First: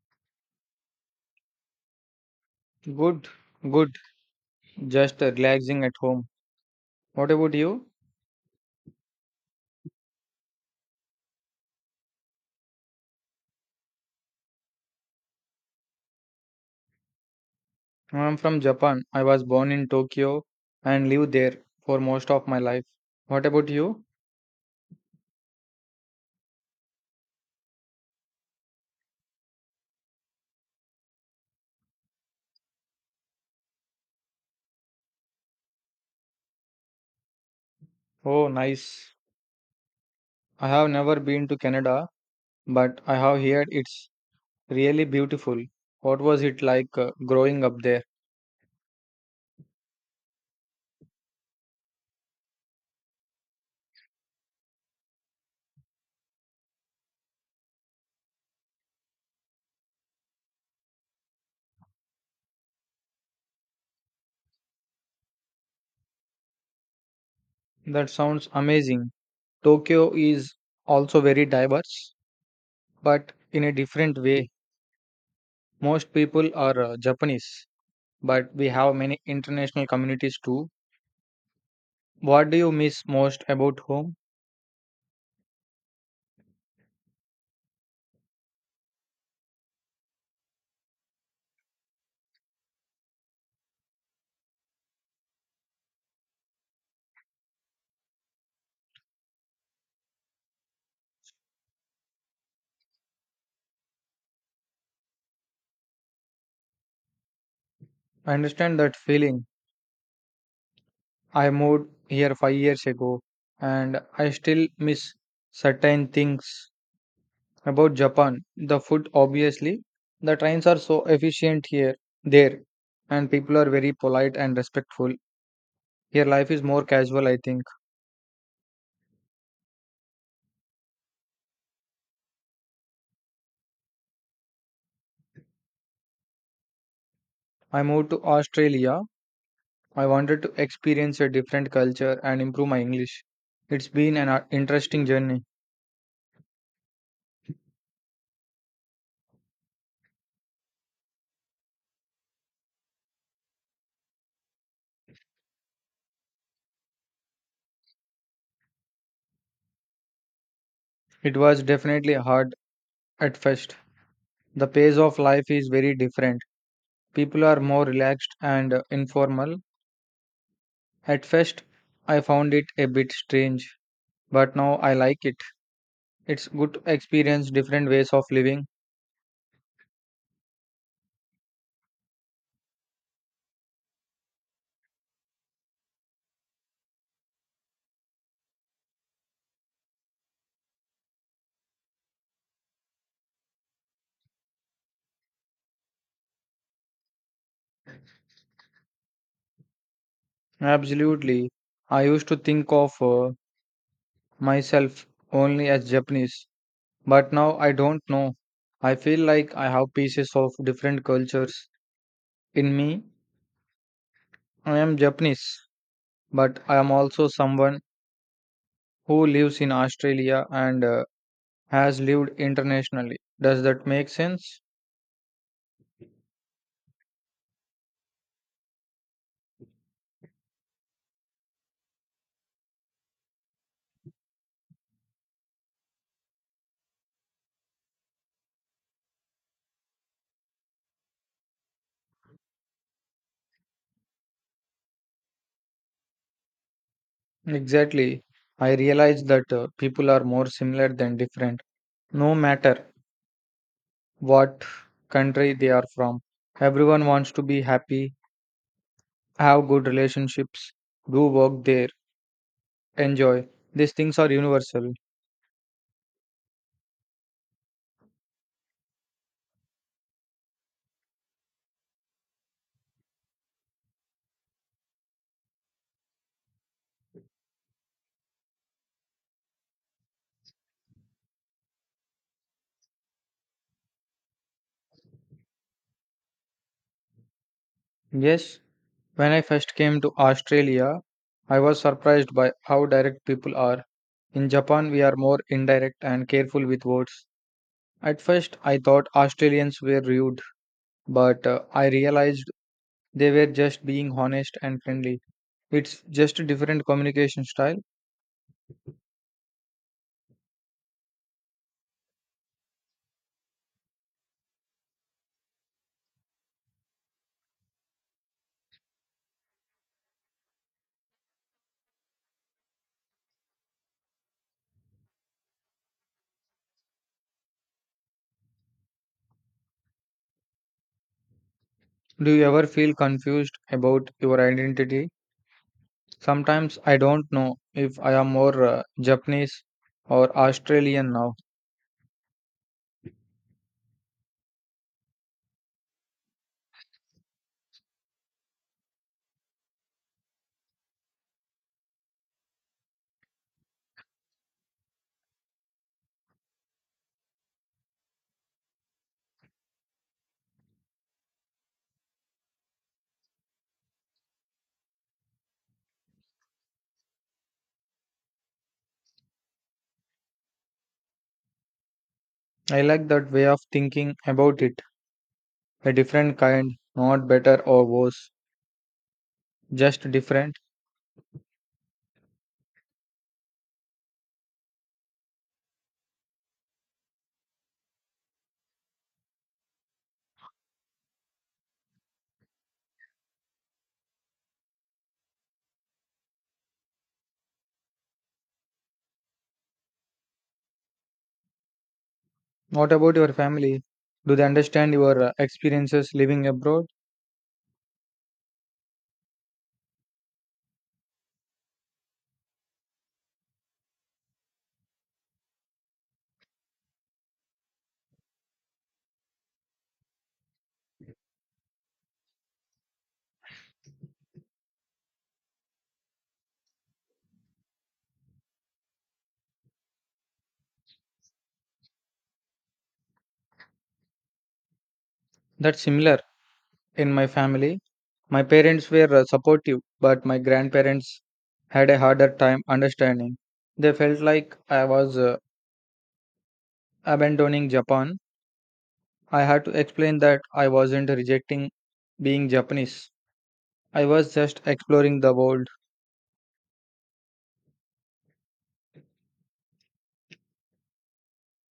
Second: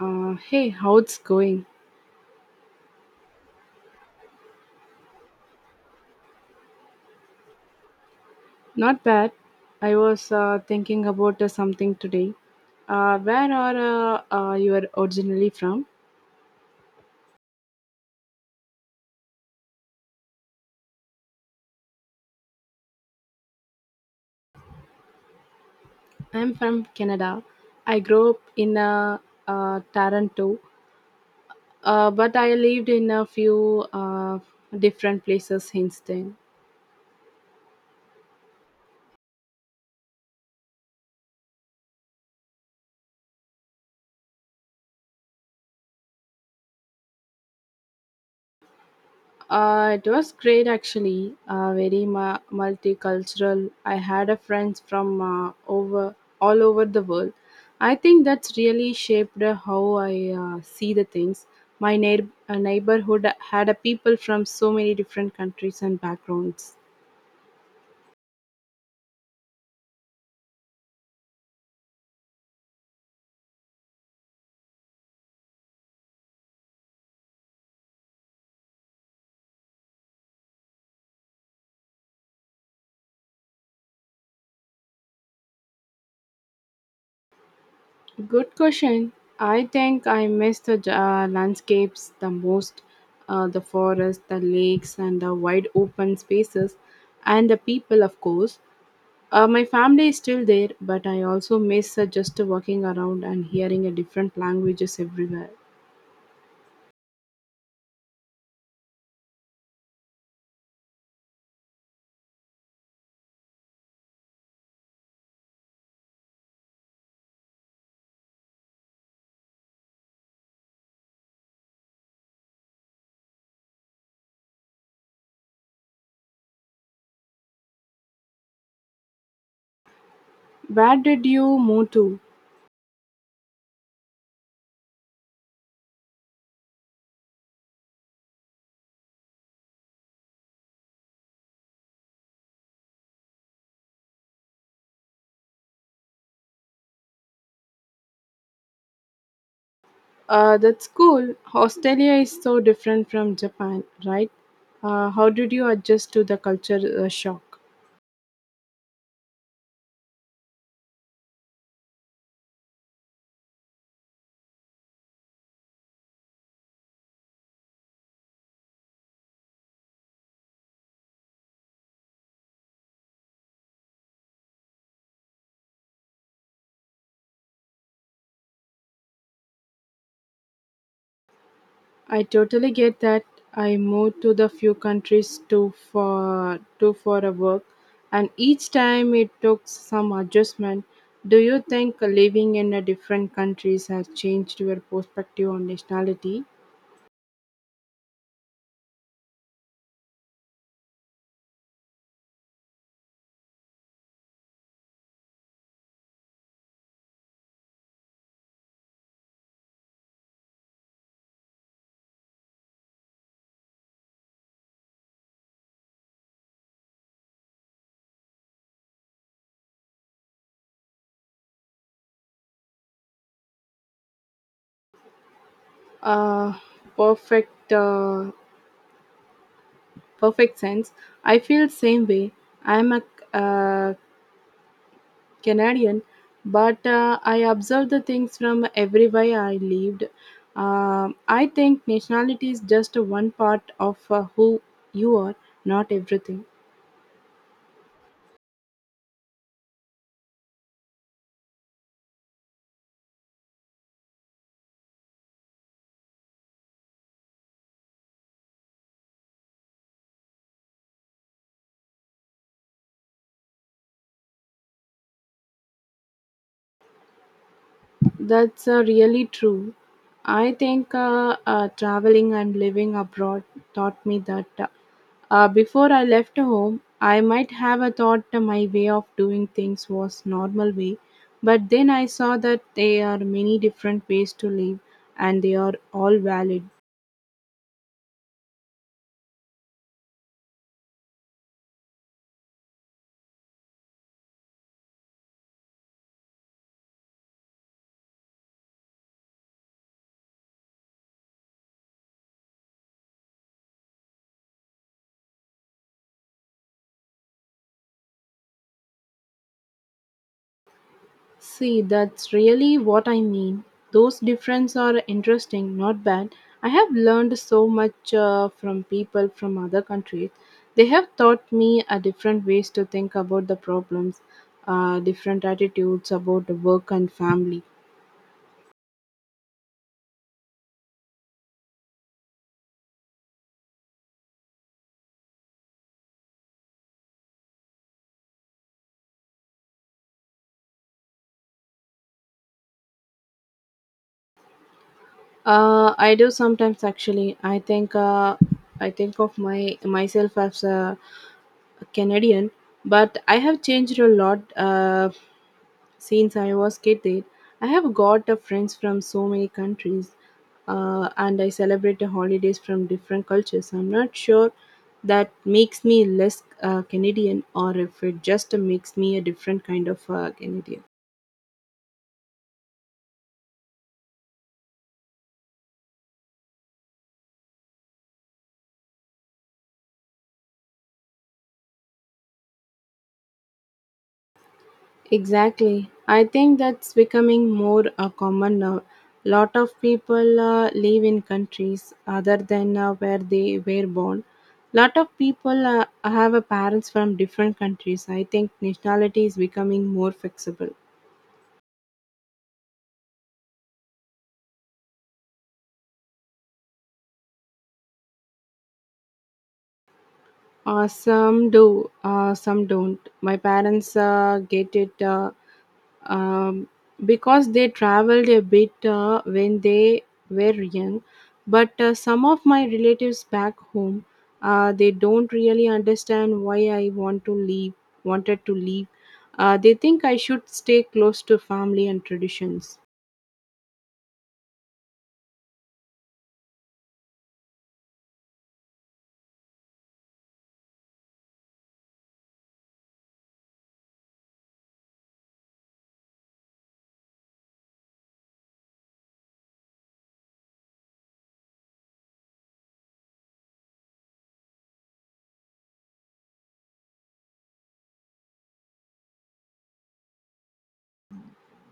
Hey, how it's going? Good, good. Just relaxing at home. What about you? Not bad. I was thinking about something today. Where are you are originally from? I'm from Japan. I was born in Tokyo and lived there for most of my life. What about you? I'm from Canada. I grew up in Toronto, but I lived in a few different places since then. Oh, nice. I have never been to Canada, but I have heard it's really beautiful. What was it like growing up there? It was great actually, very multicultural. I had a friends from over all over the world. I think that's really shaped how I see the things. My neighborhood had a people from so many different countries and backgrounds. That sounds amazing. Tokyo is also very diverse, but in a different way. Most people are Japanese, but we have many international communities too. What do you miss most about home? Good question. I think I miss the landscapes the most, the forests, the lakes, and the wide open spaces, and the people, of course. My family is still there, but I also miss just walking around and hearing a different languages everywhere. I understand that feeling. I moved here 5 years ago and I still miss certain things about Japan. The food, obviously. The trains are so efficient here, there, and people are very polite and respectful. Here, life is more casual, I think. Where did you move to? I moved to Australia. I wanted to experience a different culture and improve my English. It's been an interesting journey. That's cool. Australia is so different from Japan, right? How did you adjust to the culture shock? It was definitely hard at first. The pace of life is very different. People are more relaxed and informal. At first, I found it a bit strange, but now I like it. It's good to experience different ways of living. I totally get that. I moved to the few countries to for a work, and each time it took some adjustment. Do you think living in a different countries has changed your perspective on nationality? Absolutely. I used to think of myself only as Japanese, but now I don't know. I feel like I have pieces of different cultures in me. I am Japanese, but I am also someone who lives in Australia and has lived internationally. Does that make sense? Uh, Perfect, perfect sense. I feel same way. I'm a uh, Canadian, but I observe the things from everywhere I lived. I think nationality is just one part of who you are, not everything. Exactly. I realize that people are more similar than different, no matter what country they are from. Everyone wants to be happy, have good relationships, do work there, enjoy. These things are universal. That's really true. I think traveling and living abroad taught me that before I left home, I might have a thought my way of doing things was normal way, but then I saw that there are many different ways to live and they are all valid. Yes, when I first came to Australia, I was surprised by how direct people are. In Japan, we are more indirect and careful with words. At first, I thought Australians were rude but I realized they were just being honest and friendly. It's just a different communication style. See, that's really what I mean. Those differences are interesting, not bad. I have learned so much from people from other countries. They have taught me a different ways to think about the problems, different attitudes about the work and family. Do you ever feel confused about your identity? Sometimes I don't know if I am more Japanese or Australian now. I do sometimes actually. I think of my myself as a Canadian, but I have changed a lot. Since I was kid, I have got friends from so many countries, and I celebrate the holidays from different cultures. I'm not sure that makes me less Canadian, or if it just makes me a different kind of Canadian. I like that way of thinking about it. A different kind, not better or worse, just different. Exactly. I think that's becoming more common now. Lot of people live in countries other than where they were born. Lot of people have a parents from different countries. I think nationality is becoming more flexible. What about your family? Do they understand your experiences living abroad? Some do, some don't. My parents get it. Um, because they traveled a bit when they were young, but some of my relatives back home, they don't really understand why I want to leave wanted to leave. They think I should stay close to family and traditions. That's similar in my family. My parents were supportive, but my grandparents had a harder time understanding. They felt like I was abandoning Japan. I had to explain that I wasn't rejecting being Japanese. I was just exploring the world.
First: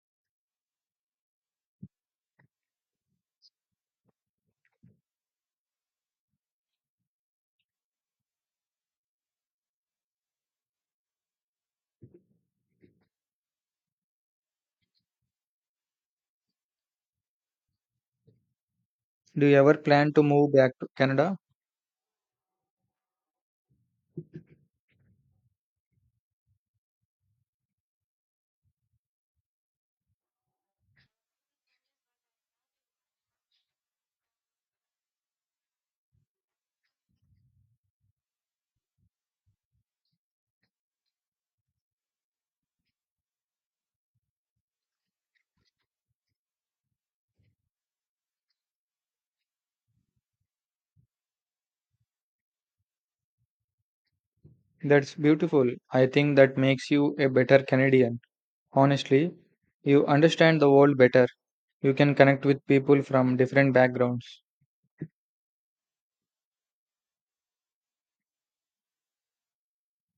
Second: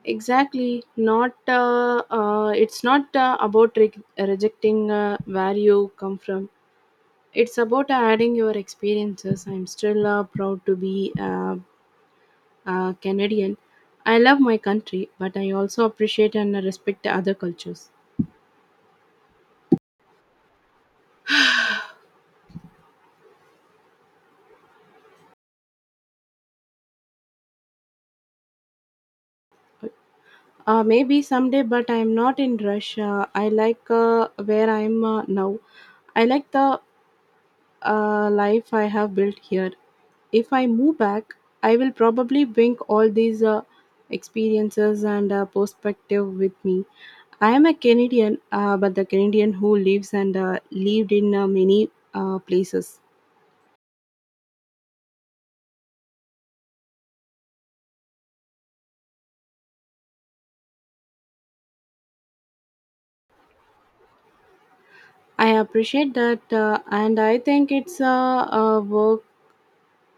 Exactly, not it's not about rejecting where you come from. It's about adding your experiences. I'm still proud to be Canadian. I love my country, but I also appreciate and respect other cultures. Do you ever plan to move back to Canada? Maybe someday, but I am not in rush. I like where I am now. I like the life I have built here. If I move back, I will probably bring all these experiences and perspective with me. I am a Canadian, but the Canadian who lives and lived in many places. That's beautiful. I think that makes you a better Canadian. Honestly, you understand the world better. You can connect with people from different backgrounds. I appreciate that, and I think it's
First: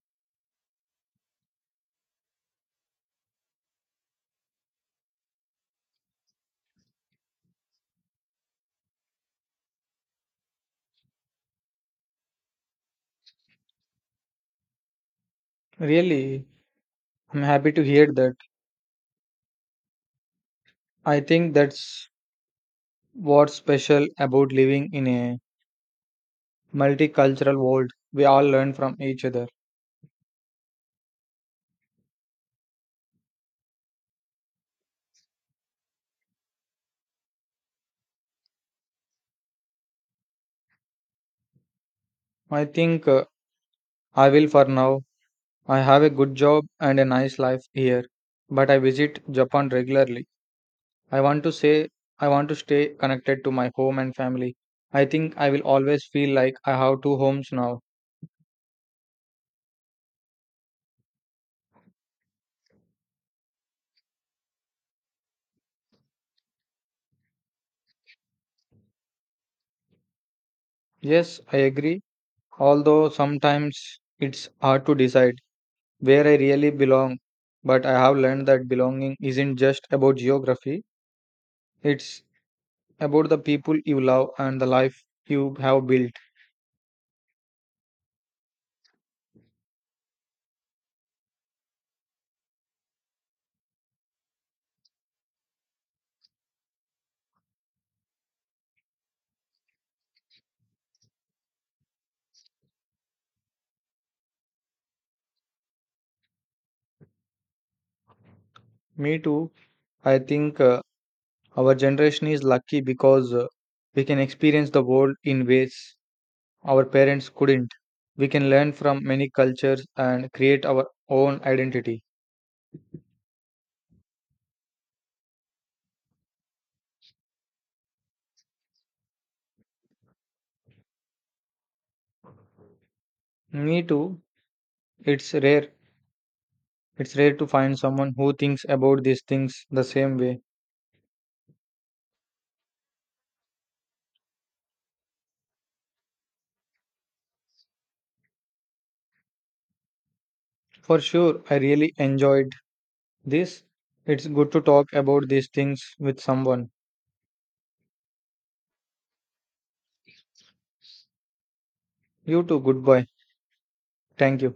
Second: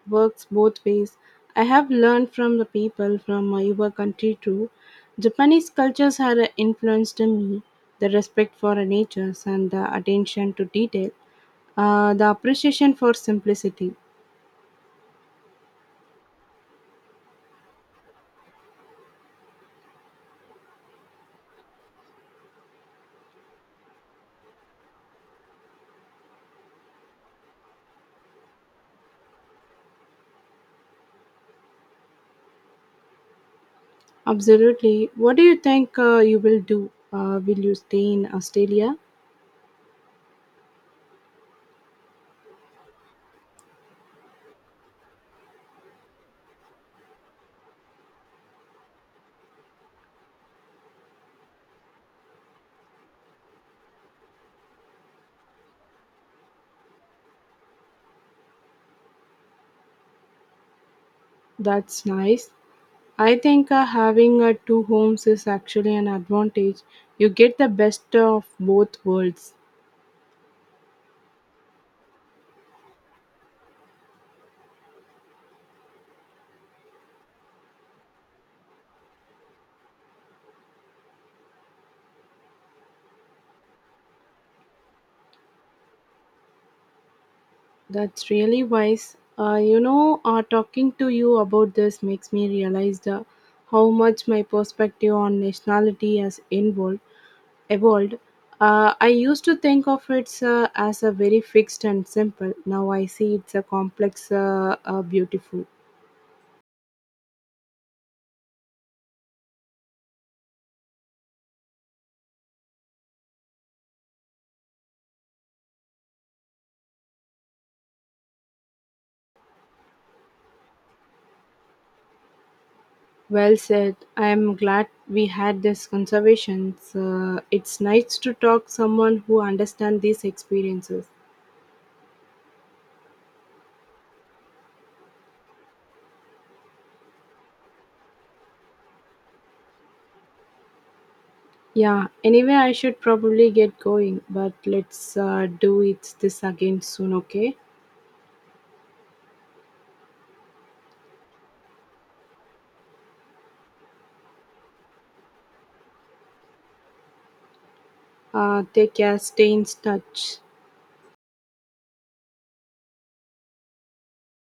works both ways. I have learned from the people from your country too. Japanese cultures had influenced me. The respect for natures and the attention to detail, the appreciation for simplicity. Really, I'm happy to hear that. I think that's what's special about living in a multicultural world. We all learn from each other. Absolutely. What do you think you will do? Will you stay in Australia? I think I will for now. I have a good job and a nice life here, but I visit Japan regularly. I want to say I want to stay connected to my home and family. I think I will always feel like I have two homes now. That's nice. I think having two homes is actually an advantage. You get the best of both worlds. Yes, I agree, although sometimes it's hard to decide where I really belong, but I have learned that belonging isn't just about geography. It's about the people you love and the life you have built. That's really wise. You know, talking to you about this makes me realize how much my perspective on nationality has evolved. I used to think of it as a very fixed and simple. Now I see it's a complex, beautiful. Me too. I think our generation is lucky because we can experience the world in ways our parents couldn't. We can learn from many cultures and create our own identity. Well said. I am glad we had this conversation. It's nice to talk someone who understands these experiences. Me too. It's rare. It's rare to find someone who thinks about these things the same way. Yeah. Anyway, I should probably get going, but let's do it this again soon. Okay. For sure, I really enjoyed this. It's good to talk about these things with someone. Take care. Stay in touch. You too. Goodbye. Thank you.